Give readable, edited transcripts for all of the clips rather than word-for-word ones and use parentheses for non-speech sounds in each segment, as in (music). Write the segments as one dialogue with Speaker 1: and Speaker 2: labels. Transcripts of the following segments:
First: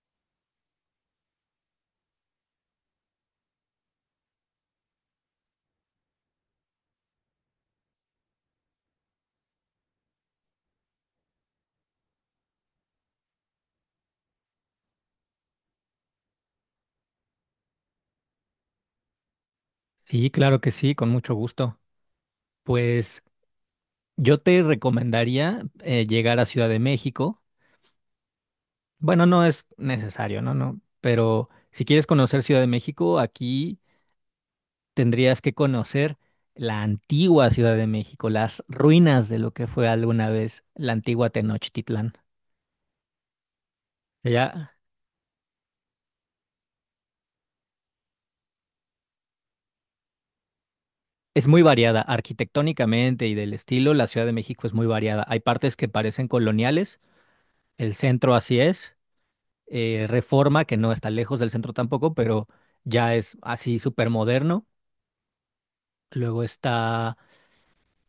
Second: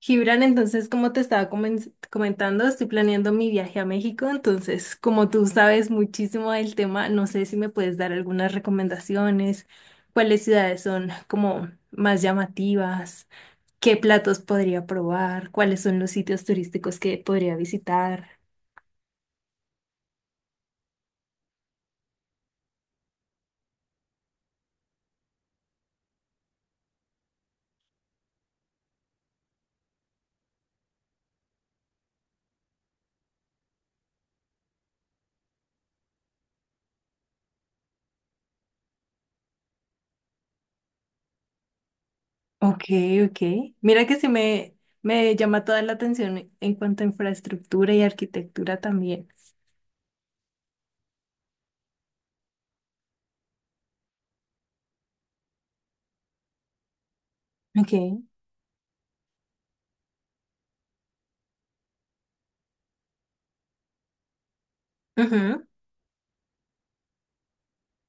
Speaker 1: Gibran, entonces, como te estaba comentando, estoy planeando mi viaje a México. Entonces, como tú sabes muchísimo del tema, no sé si me puedes dar algunas recomendaciones, cuáles ciudades son como más llamativas, qué platos podría probar, cuáles son los sitios turísticos que podría visitar.
Speaker 2: Sí, claro que sí, con mucho gusto. Pues yo te recomendaría llegar a Ciudad de México. Bueno, no es necesario, ¿no? No, pero si quieres conocer Ciudad de México, aquí tendrías que conocer la antigua Ciudad de México, las ruinas de lo que fue alguna vez la antigua Tenochtitlán.
Speaker 1: Ok, ok. Mira que sí
Speaker 2: Ya
Speaker 1: Me llama toda la atención en cuanto a infraestructura y arquitectura también.
Speaker 2: es muy variada arquitectónicamente y del estilo, la Ciudad de México es muy variada. Hay partes que parecen coloniales,
Speaker 1: Ok.
Speaker 2: el centro así es Reforma, que no está lejos del centro tampoco, pero ya es así súper moderno.
Speaker 1: Ujú,
Speaker 2: Luego está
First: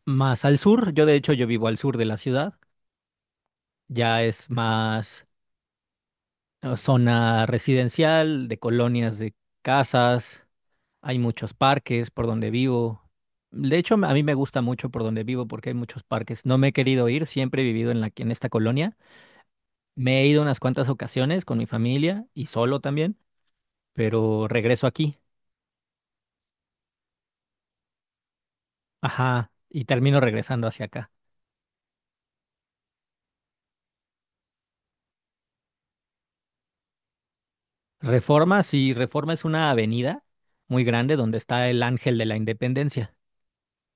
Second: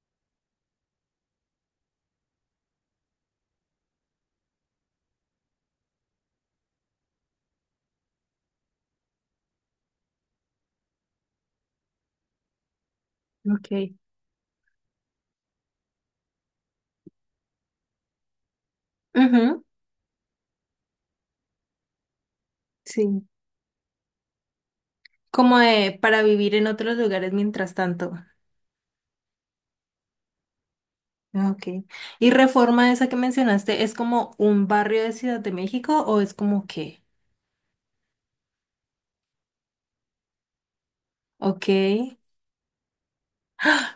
Speaker 2: más al sur, yo de hecho yo vivo al sur de la ciudad, ya es más zona residencial, de colonias de casas, hay muchos parques por donde vivo. De
Speaker 1: ok.
Speaker 2: hecho, a mí me gusta mucho por donde vivo porque hay muchos parques. No me he querido ir, siempre he vivido en la, en esta colonia.
Speaker 1: Ujú,
Speaker 2: Me he ido unas cuantas ocasiones con mi familia y solo también,
Speaker 1: sí.
Speaker 2: pero regreso aquí.
Speaker 1: Como de para vivir en otros lugares mientras tanto.
Speaker 2: Ajá, y termino regresando hacia acá.
Speaker 1: Ah, ok. ¿Y Reforma, esa que mencionaste, es como un barrio de Ciudad de México o es como qué?
Speaker 2: Reforma, sí, Reforma es una avenida muy grande donde
Speaker 1: Ok.
Speaker 2: está el Ángel de la Independencia.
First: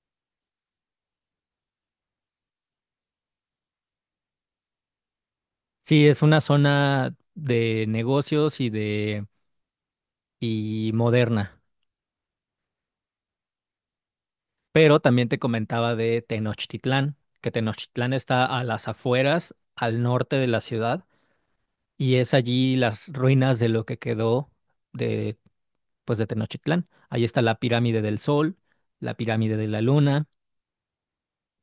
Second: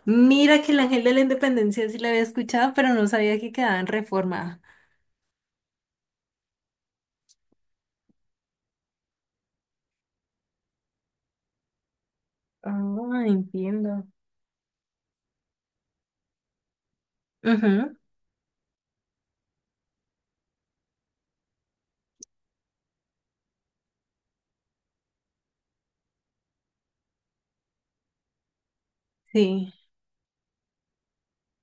Speaker 1: Mira que el Ángel de la Independencia sí la había escuchado, pero no sabía que quedaba en Reforma.
Speaker 2: Sí, es una zona de negocios y de y moderna,
Speaker 1: Ah, entiendo.
Speaker 2: pero también te comentaba de Tenochtitlán, que
Speaker 1: Ujú,
Speaker 2: Tenochtitlán está a las afueras, al norte de la ciudad, y es allí las ruinas de lo que quedó de pues de Tenochtitlán. Ahí está la pirámide del Sol, la pirámide de
Speaker 1: sí.
Speaker 2: la Luna.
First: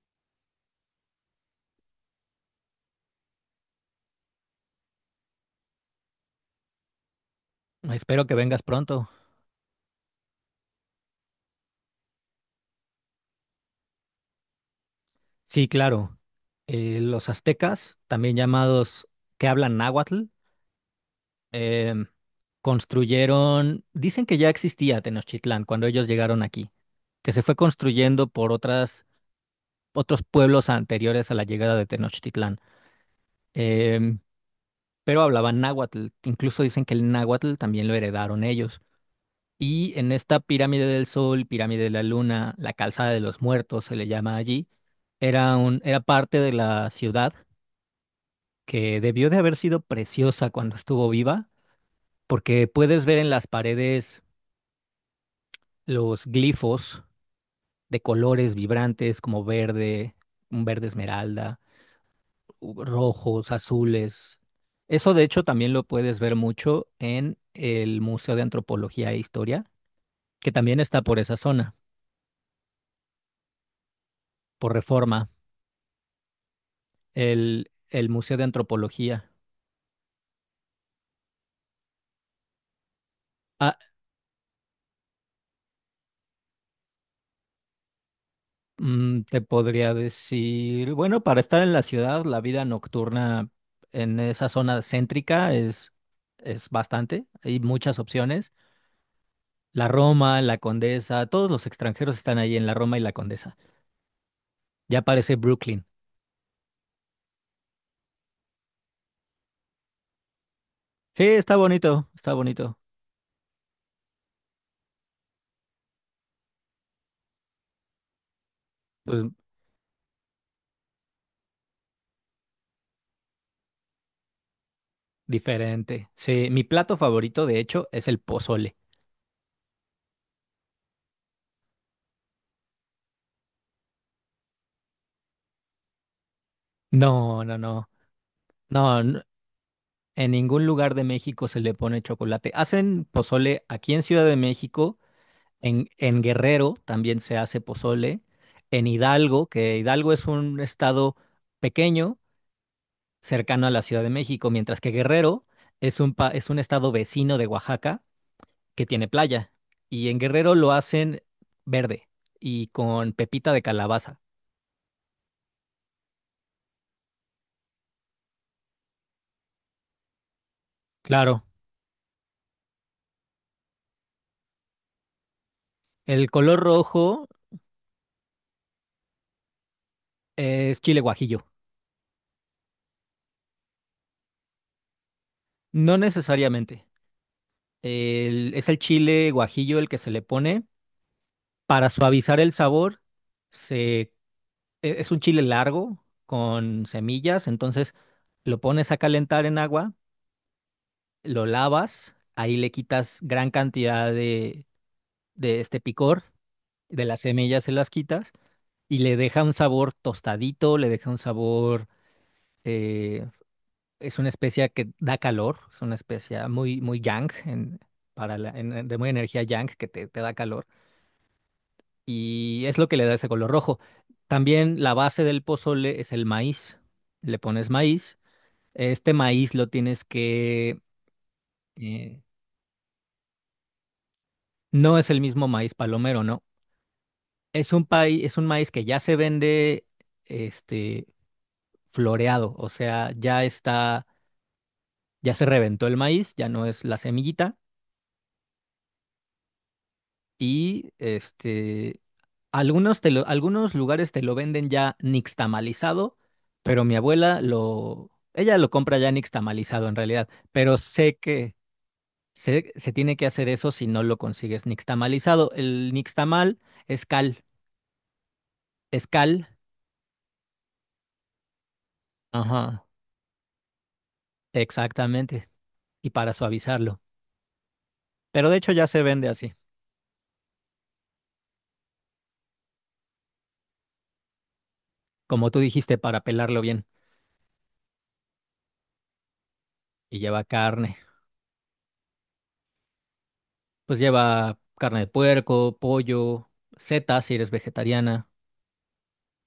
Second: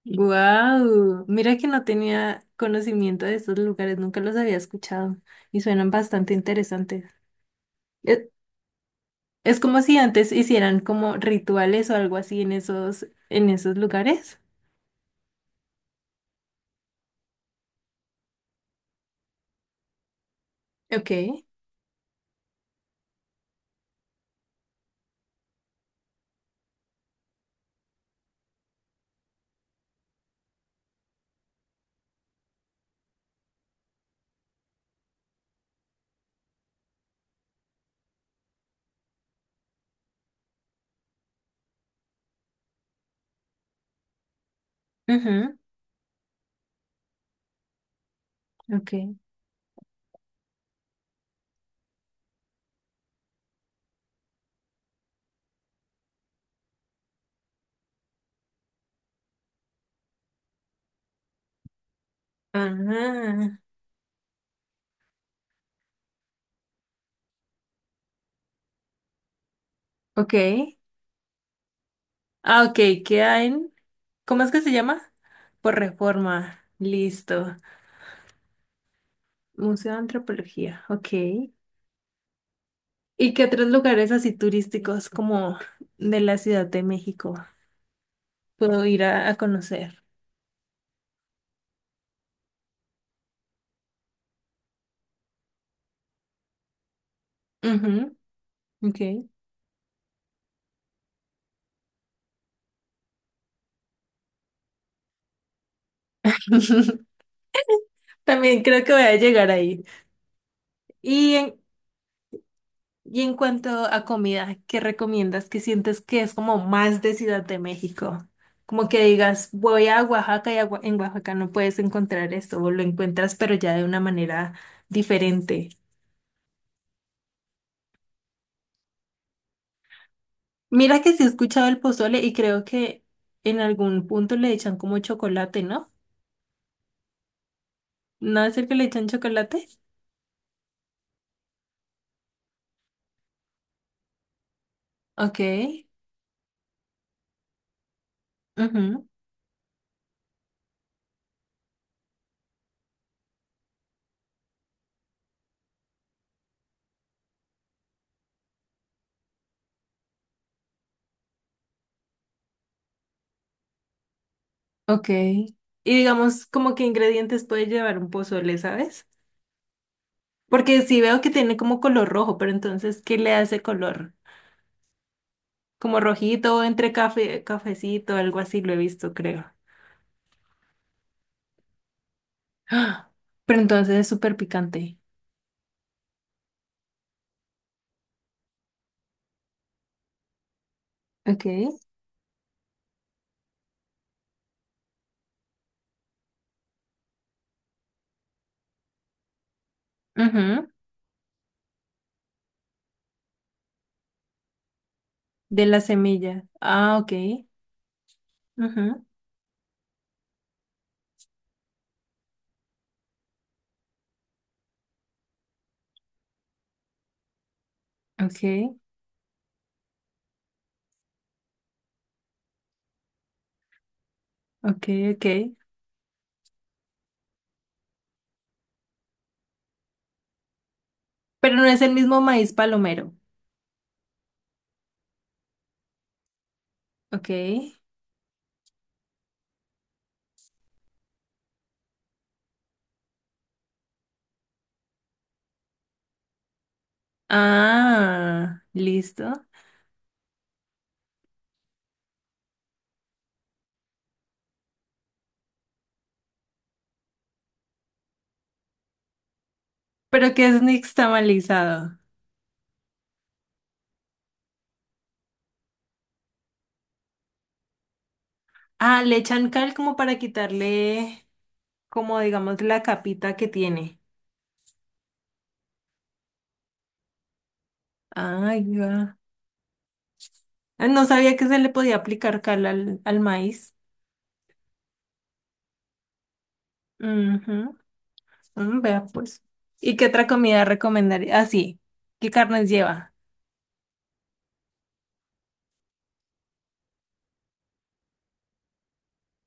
Speaker 1: Wow. Mira que no tenía conocimiento de estos lugares, nunca los había escuchado y suenan bastante interesantes.
Speaker 2: Espero
Speaker 1: Eh,
Speaker 2: que vengas pronto.
Speaker 1: Es como si antes hicieran como rituales o algo así en esos lugares.
Speaker 2: Sí, claro. Los aztecas, también llamados que hablan náhuatl,
Speaker 1: Ok.
Speaker 2: em, construyeron, dicen que ya existía Tenochtitlán cuando ellos llegaron aquí, que se fue construyendo por otras, otros pueblos anteriores a la llegada de Tenochtitlán, Em, pero hablaban náhuatl, incluso dicen que el náhuatl también lo heredaron ellos. Y en esta pirámide del Sol, pirámide de la Luna, la calzada de los muertos se le llama allí,
Speaker 1: Ujú,
Speaker 2: era un, era parte de la ciudad
Speaker 1: ok.
Speaker 2: que debió de haber sido preciosa cuando estuvo viva, porque puedes ver en las paredes los glifos de colores vibrantes como verde, un verde esmeralda, rojos,
Speaker 1: Ah,
Speaker 2: azules. Eso de hecho también lo puedes ver mucho en el Museo de Antropología e Historia,
Speaker 1: ok.
Speaker 2: que también está por esa zona,
Speaker 1: Ah, ok, queda en... ¿Cómo es que se
Speaker 2: por
Speaker 1: llama?
Speaker 2: Reforma,
Speaker 1: Por Reforma. Listo.
Speaker 2: el Museo de Antropología.
Speaker 1: Museo de Antropología. Ok. ¿Y qué otros
Speaker 2: Ah,
Speaker 1: lugares así turísticos como de la Ciudad de México puedo ir
Speaker 2: mm,
Speaker 1: a
Speaker 2: te podría
Speaker 1: conocer?
Speaker 2: decir, bueno, para estar en la ciudad, la vida nocturna en esa zona céntrica es bastante. Hay muchas
Speaker 1: Ujú,
Speaker 2: opciones.
Speaker 1: ok.
Speaker 2: La Roma, la Condesa, todos los extranjeros están ahí en la Roma y la Condesa. Ya parece Brooklyn.
Speaker 1: (laughs) También creo que voy a llegar ahí.
Speaker 2: Sí,
Speaker 1: ¿Y
Speaker 2: está
Speaker 1: en,
Speaker 2: bonito, está bonito.
Speaker 1: ¿Y en cuanto a comida, qué recomiendas? ¿Qué sientes que es como más de Ciudad de México? Como que
Speaker 2: Pues
Speaker 1: digas, voy a Oaxaca y a en Oaxaca no puedes encontrar esto, o lo encuentras, pero ya de una manera diferente.
Speaker 2: diferente. Sí, mi plato favorito, de hecho, es el pozole.
Speaker 1: Mira que sí he escuchado el pozole y creo que en algún punto le echan como chocolate, ¿no?
Speaker 2: No, no, no.
Speaker 1: ¿No es el que le
Speaker 2: No,
Speaker 1: echan chocolate?
Speaker 2: en ningún lugar de México se le pone chocolate. Hacen pozole aquí en Ciudad de México.
Speaker 1: Ok,
Speaker 2: En Guerrero también se hace pozole. En
Speaker 1: ujú,
Speaker 2: Hidalgo, que Hidalgo es un estado pequeño, cercano a la Ciudad de México, mientras que Guerrero es un, es un estado vecino de Oaxaca que tiene playa. Y en Guerrero lo hacen verde y con pepita de calabaza.
Speaker 1: ok. Y digamos, ¿como que ingredientes puede llevar un pozole, sabes? Porque sí veo que
Speaker 2: Claro,
Speaker 1: tiene como color rojo, pero entonces, ¿qué le hace color? Como
Speaker 2: el color
Speaker 1: rojito, entre
Speaker 2: rojo
Speaker 1: café, cafecito, algo así lo he visto, creo.
Speaker 2: es chile guajillo.
Speaker 1: ¡Ah! Pero entonces es súper picante.
Speaker 2: No necesariamente. Es el chile guajillo el que se le pone
Speaker 1: Ok.
Speaker 2: para suavizar el sabor se es un chile largo con semillas, entonces lo pones a calentar en agua,
Speaker 1: Ujú,
Speaker 2: lo lavas, ahí le quitas gran cantidad de
Speaker 1: de
Speaker 2: este
Speaker 1: la
Speaker 2: picor,
Speaker 1: semilla. Ah,
Speaker 2: de
Speaker 1: ok.
Speaker 2: las semillas se las quitas y
Speaker 1: Ujú,
Speaker 2: le deja un sabor tostadito, le deja un sabor, eh, es una especia que da calor, es una especia muy, muy yang, para
Speaker 1: ok,
Speaker 2: de muy energía yang que te da calor y es lo que le da ese color rojo. También
Speaker 1: ok,
Speaker 2: la base
Speaker 1: ok.
Speaker 2: del pozole es el maíz. Le pones maíz. Este maíz lo tienes que...
Speaker 1: Pero no es el mismo
Speaker 2: eh,
Speaker 1: maíz palomero.
Speaker 2: no es el mismo maíz palomero, ¿no?
Speaker 1: Ok.
Speaker 2: Es un es un maíz que ya se vende este, floreado, o sea, ya está, ya se reventó el maíz, ya no es la semillita
Speaker 1: Ah, listo.
Speaker 2: y este, algunos, algunos lugares te lo venden ya nixtamalizado, pero mi abuela lo... Ella lo compra ya nixtamalizado en realidad,
Speaker 1: Pero que es
Speaker 2: pero sé que...
Speaker 1: nixtamalizado?
Speaker 2: Se tiene que hacer eso si no lo consigues nixtamalizado. El nixtamal es cal,
Speaker 1: Ah,
Speaker 2: es
Speaker 1: le
Speaker 2: cal,
Speaker 1: echan cal como para quitarle, como digamos, la
Speaker 2: ajá,
Speaker 1: capita que tiene.
Speaker 2: exactamente, y para suavizarlo. Pero de
Speaker 1: Ay,
Speaker 2: hecho ya se
Speaker 1: ya.
Speaker 2: vende así,
Speaker 1: Ah, no sabía que se le podía aplicar cal al maíz.
Speaker 2: como tú dijiste, para pelarlo bien.
Speaker 1: Ujú, vea pues. ¿Y qué
Speaker 2: Y
Speaker 1: otra
Speaker 2: lleva
Speaker 1: comida
Speaker 2: carne,
Speaker 1: recomendaría? Ah, sí. ¿Qué carnes lleva?
Speaker 2: pues lleva carne de puerco, pollo, setas si eres vegetariana.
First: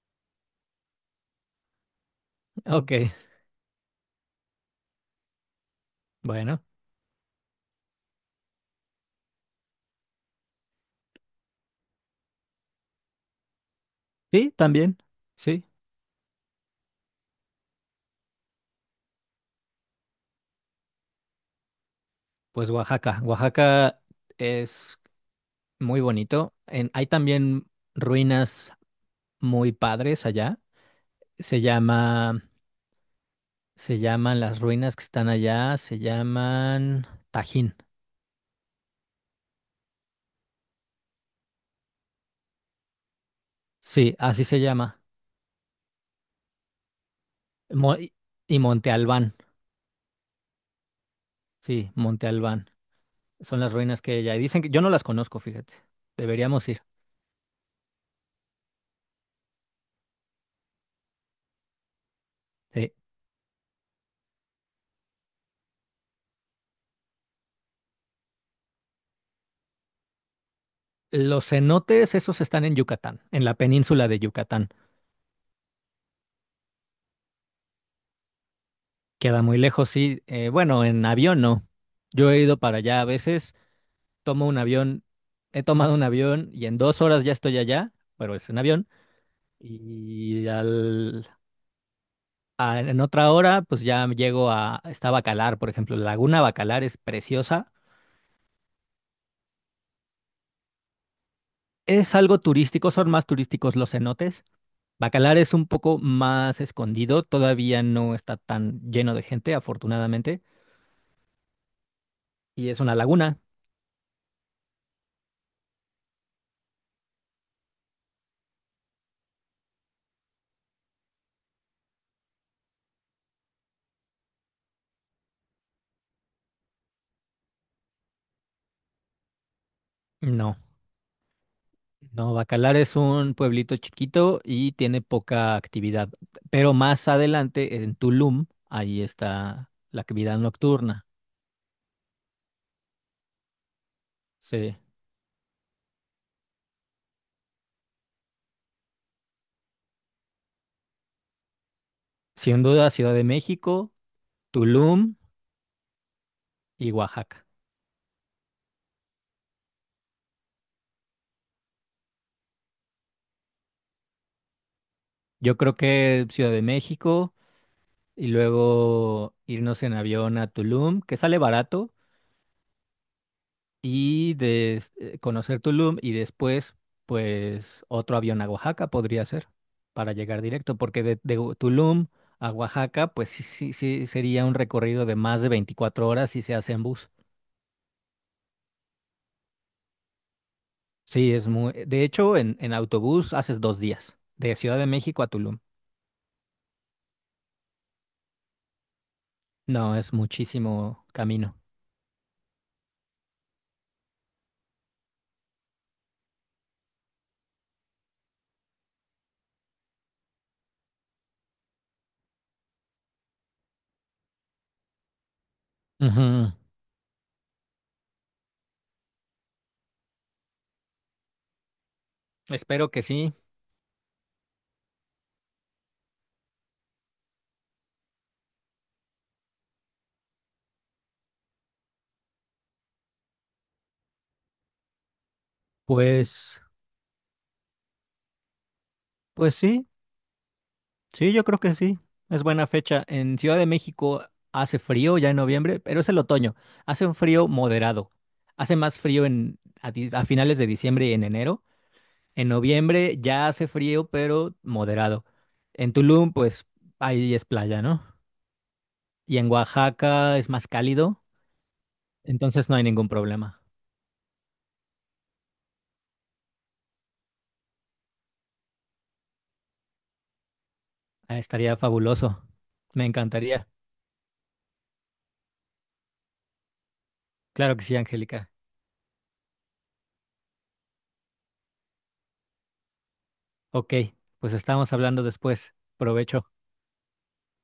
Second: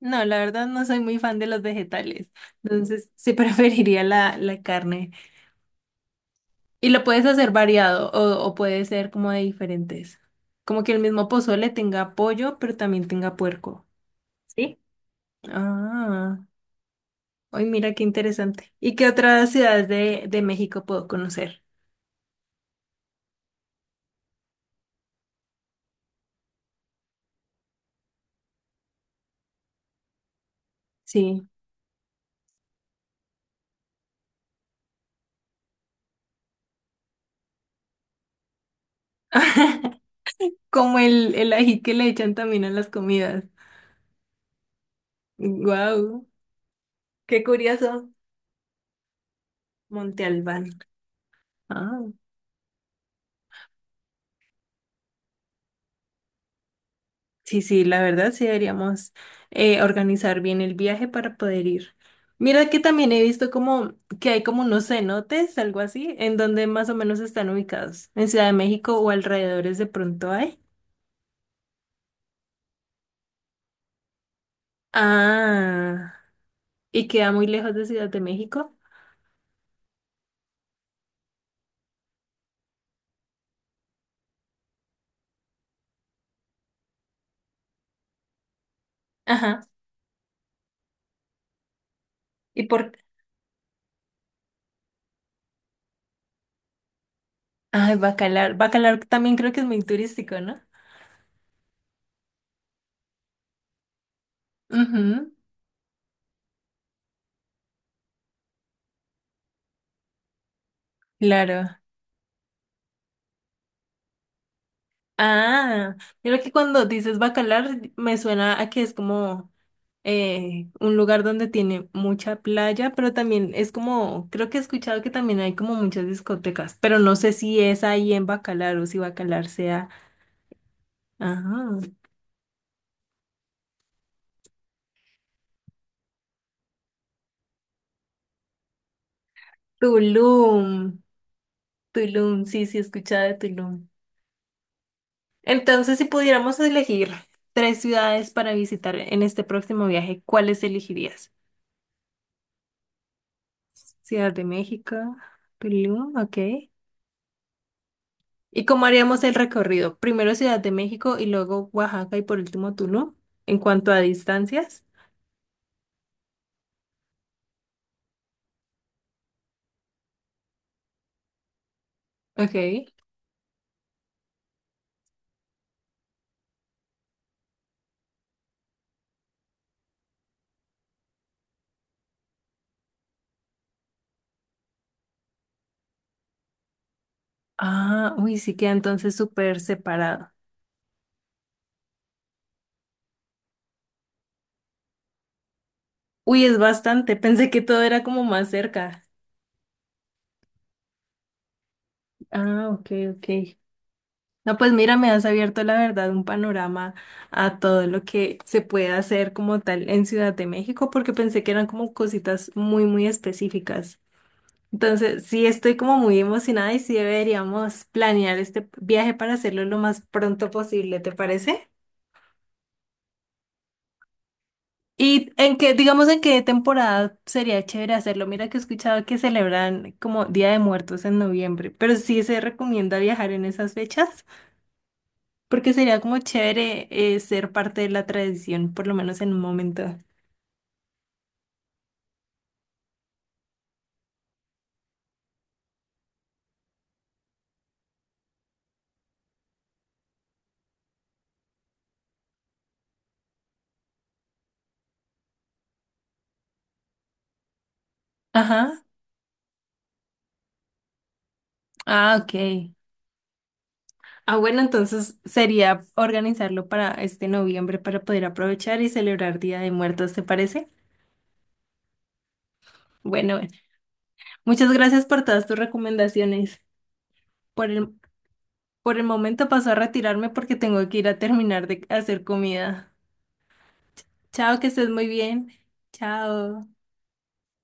Speaker 1: No, la verdad no soy muy fan de los vegetales.
Speaker 2: Ok,
Speaker 1: Entonces sí (laughs) preferiría la carne.
Speaker 2: bueno,
Speaker 1: Y ¿lo puedes hacer variado o puede ser como de diferentes? Como que el mismo pozole tenga pollo, pero también tenga puerco.
Speaker 2: sí,
Speaker 1: ¿Sí?
Speaker 2: también, sí.
Speaker 1: Ah, hoy, mira qué interesante. ¿Y qué otras ciudades de México puedo conocer?
Speaker 2: Pues Oaxaca, Oaxaca es muy bonito. Hay también ruinas muy padres allá.
Speaker 1: Sí.
Speaker 2: Se llama Se llaman las ruinas que están allá, se llaman Tajín.
Speaker 1: (laughs) Como el ají que le echan también a las comidas.
Speaker 2: Sí, así se llama.
Speaker 1: Wow, qué
Speaker 2: Mo-
Speaker 1: curioso.
Speaker 2: y y Monte Albán.
Speaker 1: Monte Albán.
Speaker 2: Sí,
Speaker 1: Ah,
Speaker 2: Monte Albán. Son las ruinas que hay allá. Y dicen que yo no las conozco, fíjate. Deberíamos ir.
Speaker 1: sí, sí, la verdad sí deberíamos organizar bien el viaje para poder ir. Mira que
Speaker 2: Sí.
Speaker 1: también he visto como que hay como unos cenotes, algo así. ¿En donde más o menos están ubicados? ¿En Ciudad de México o alrededores de pronto hay?
Speaker 2: Los cenotes, esos están en Yucatán, en la península de Yucatán.
Speaker 1: Ah, ¿y queda muy lejos de Ciudad de México?
Speaker 2: Queda muy lejos, sí. Bueno, en avión no. Yo he ido para allá. A veces tomo un avión, he tomado un avión y en 2 horas ya estoy allá, pero es un avión.
Speaker 1: Ajá.
Speaker 2: Y al
Speaker 1: Y
Speaker 2: ah,
Speaker 1: por...
Speaker 2: en otra hora, pues ya llego a, está Bacalar, por ejemplo. La Laguna Bacalar es preciosa.
Speaker 1: Ay, Bacalar. Bacalar también creo que es muy turístico, ¿no?
Speaker 2: Es algo turístico, son más turísticos los cenotes.
Speaker 1: Ujú,
Speaker 2: Bacalar es un poco más escondido, todavía no está tan lleno de gente, afortunadamente.
Speaker 1: claro.
Speaker 2: Y es una laguna.
Speaker 1: Ah, yo creo que cuando dices Bacalar me suena a que es como un lugar donde tiene mucha playa, pero también es como, creo que he escuchado que también hay como muchas discotecas, pero no sé si es ahí en Bacalar o si Bacalar sea,
Speaker 2: No,
Speaker 1: ajá,
Speaker 2: no, Bacalar es un pueblito chiquito y tiene poca actividad. Pero más adelante, en Tulum, ahí está la actividad
Speaker 1: Tulum,
Speaker 2: nocturna.
Speaker 1: Tulum, sí, sí, he escuchado de Tulum.
Speaker 2: Sí,
Speaker 1: Entonces, si pudiéramos elegir tres ciudades para visitar en este próximo viaje, ¿cuáles elegirías?
Speaker 2: sin duda, Ciudad de México,
Speaker 1: Ciudad de México,
Speaker 2: Tulum
Speaker 1: Tulum, ok.
Speaker 2: y Oaxaca.
Speaker 1: ¿Y cómo haríamos el recorrido? Primero Ciudad de México y luego Oaxaca y por último Tulum, en cuanto a distancias.
Speaker 2: Yo creo que Ciudad de México y luego irnos en avión a Tulum, que sale barato,
Speaker 1: Ok.
Speaker 2: y de conocer Tulum y después, pues otro avión a Oaxaca podría ser para llegar directo, porque de Tulum a Oaxaca, pues sí, sí, sí sería un recorrido de más de 24 horas si se hace en bus.
Speaker 1: Ah, uy, sí queda entonces súper separado.
Speaker 2: Sí, es muy... De hecho, en autobús haces 2 días, de Ciudad de México a Tulum.
Speaker 1: Uy, es bastante. Pensé que todo era como más cerca.
Speaker 2: No, es muchísimo camino.
Speaker 1: Ah, ok, ok. No, pues mira, me has abierto la verdad un panorama a todo lo que se puede hacer como tal en Ciudad de México, porque pensé que eran como cositas muy específicas. Entonces, sí estoy como muy
Speaker 2: Ujú.
Speaker 1: emocionada y sí deberíamos planear este viaje para hacerlo lo más pronto posible, ¿te parece?
Speaker 2: Espero que sí.
Speaker 1: ¿Y en qué, digamos, en qué temporada sería chévere hacerlo? Mira que he escuchado que celebran como Día de Muertos en noviembre, pero ¿sí se recomienda viajar en esas fechas porque sería como
Speaker 2: Pues...
Speaker 1: chévere, ser parte de la tradición, por lo menos en un
Speaker 2: Pues sí,
Speaker 1: momento?
Speaker 2: sí, yo creo que sí. Es buena fecha. En Ciudad de México hace frío ya en noviembre, pero es el otoño. Hace un frío moderado. Hace más frío en, a, a finales de diciembre y en enero. En noviembre ya hace frío, pero moderado. En Tulum, pues ahí es playa, ¿no?
Speaker 1: Ajá.
Speaker 2: Y en Oaxaca es más cálido,
Speaker 1: Ah,
Speaker 2: entonces
Speaker 1: ok.
Speaker 2: no hay ningún problema.
Speaker 1: Ah, bueno, entonces sería organizarlo para este noviembre para poder aprovechar y celebrar Día de Muertos, ¿te parece?
Speaker 2: Ah, estaría fabuloso. Me
Speaker 1: Bueno,
Speaker 2: encantaría.
Speaker 1: muchas gracias por todas tus recomendaciones. Por
Speaker 2: Claro que
Speaker 1: el,
Speaker 2: sí, Angélica.
Speaker 1: por el momento paso a retirarme porque tengo que ir a terminar de hacer comida.
Speaker 2: Ok, pues
Speaker 1: Chao, que estés
Speaker 2: estamos
Speaker 1: muy
Speaker 2: hablando
Speaker 1: bien.
Speaker 2: después. Provecho.
Speaker 1: Chao.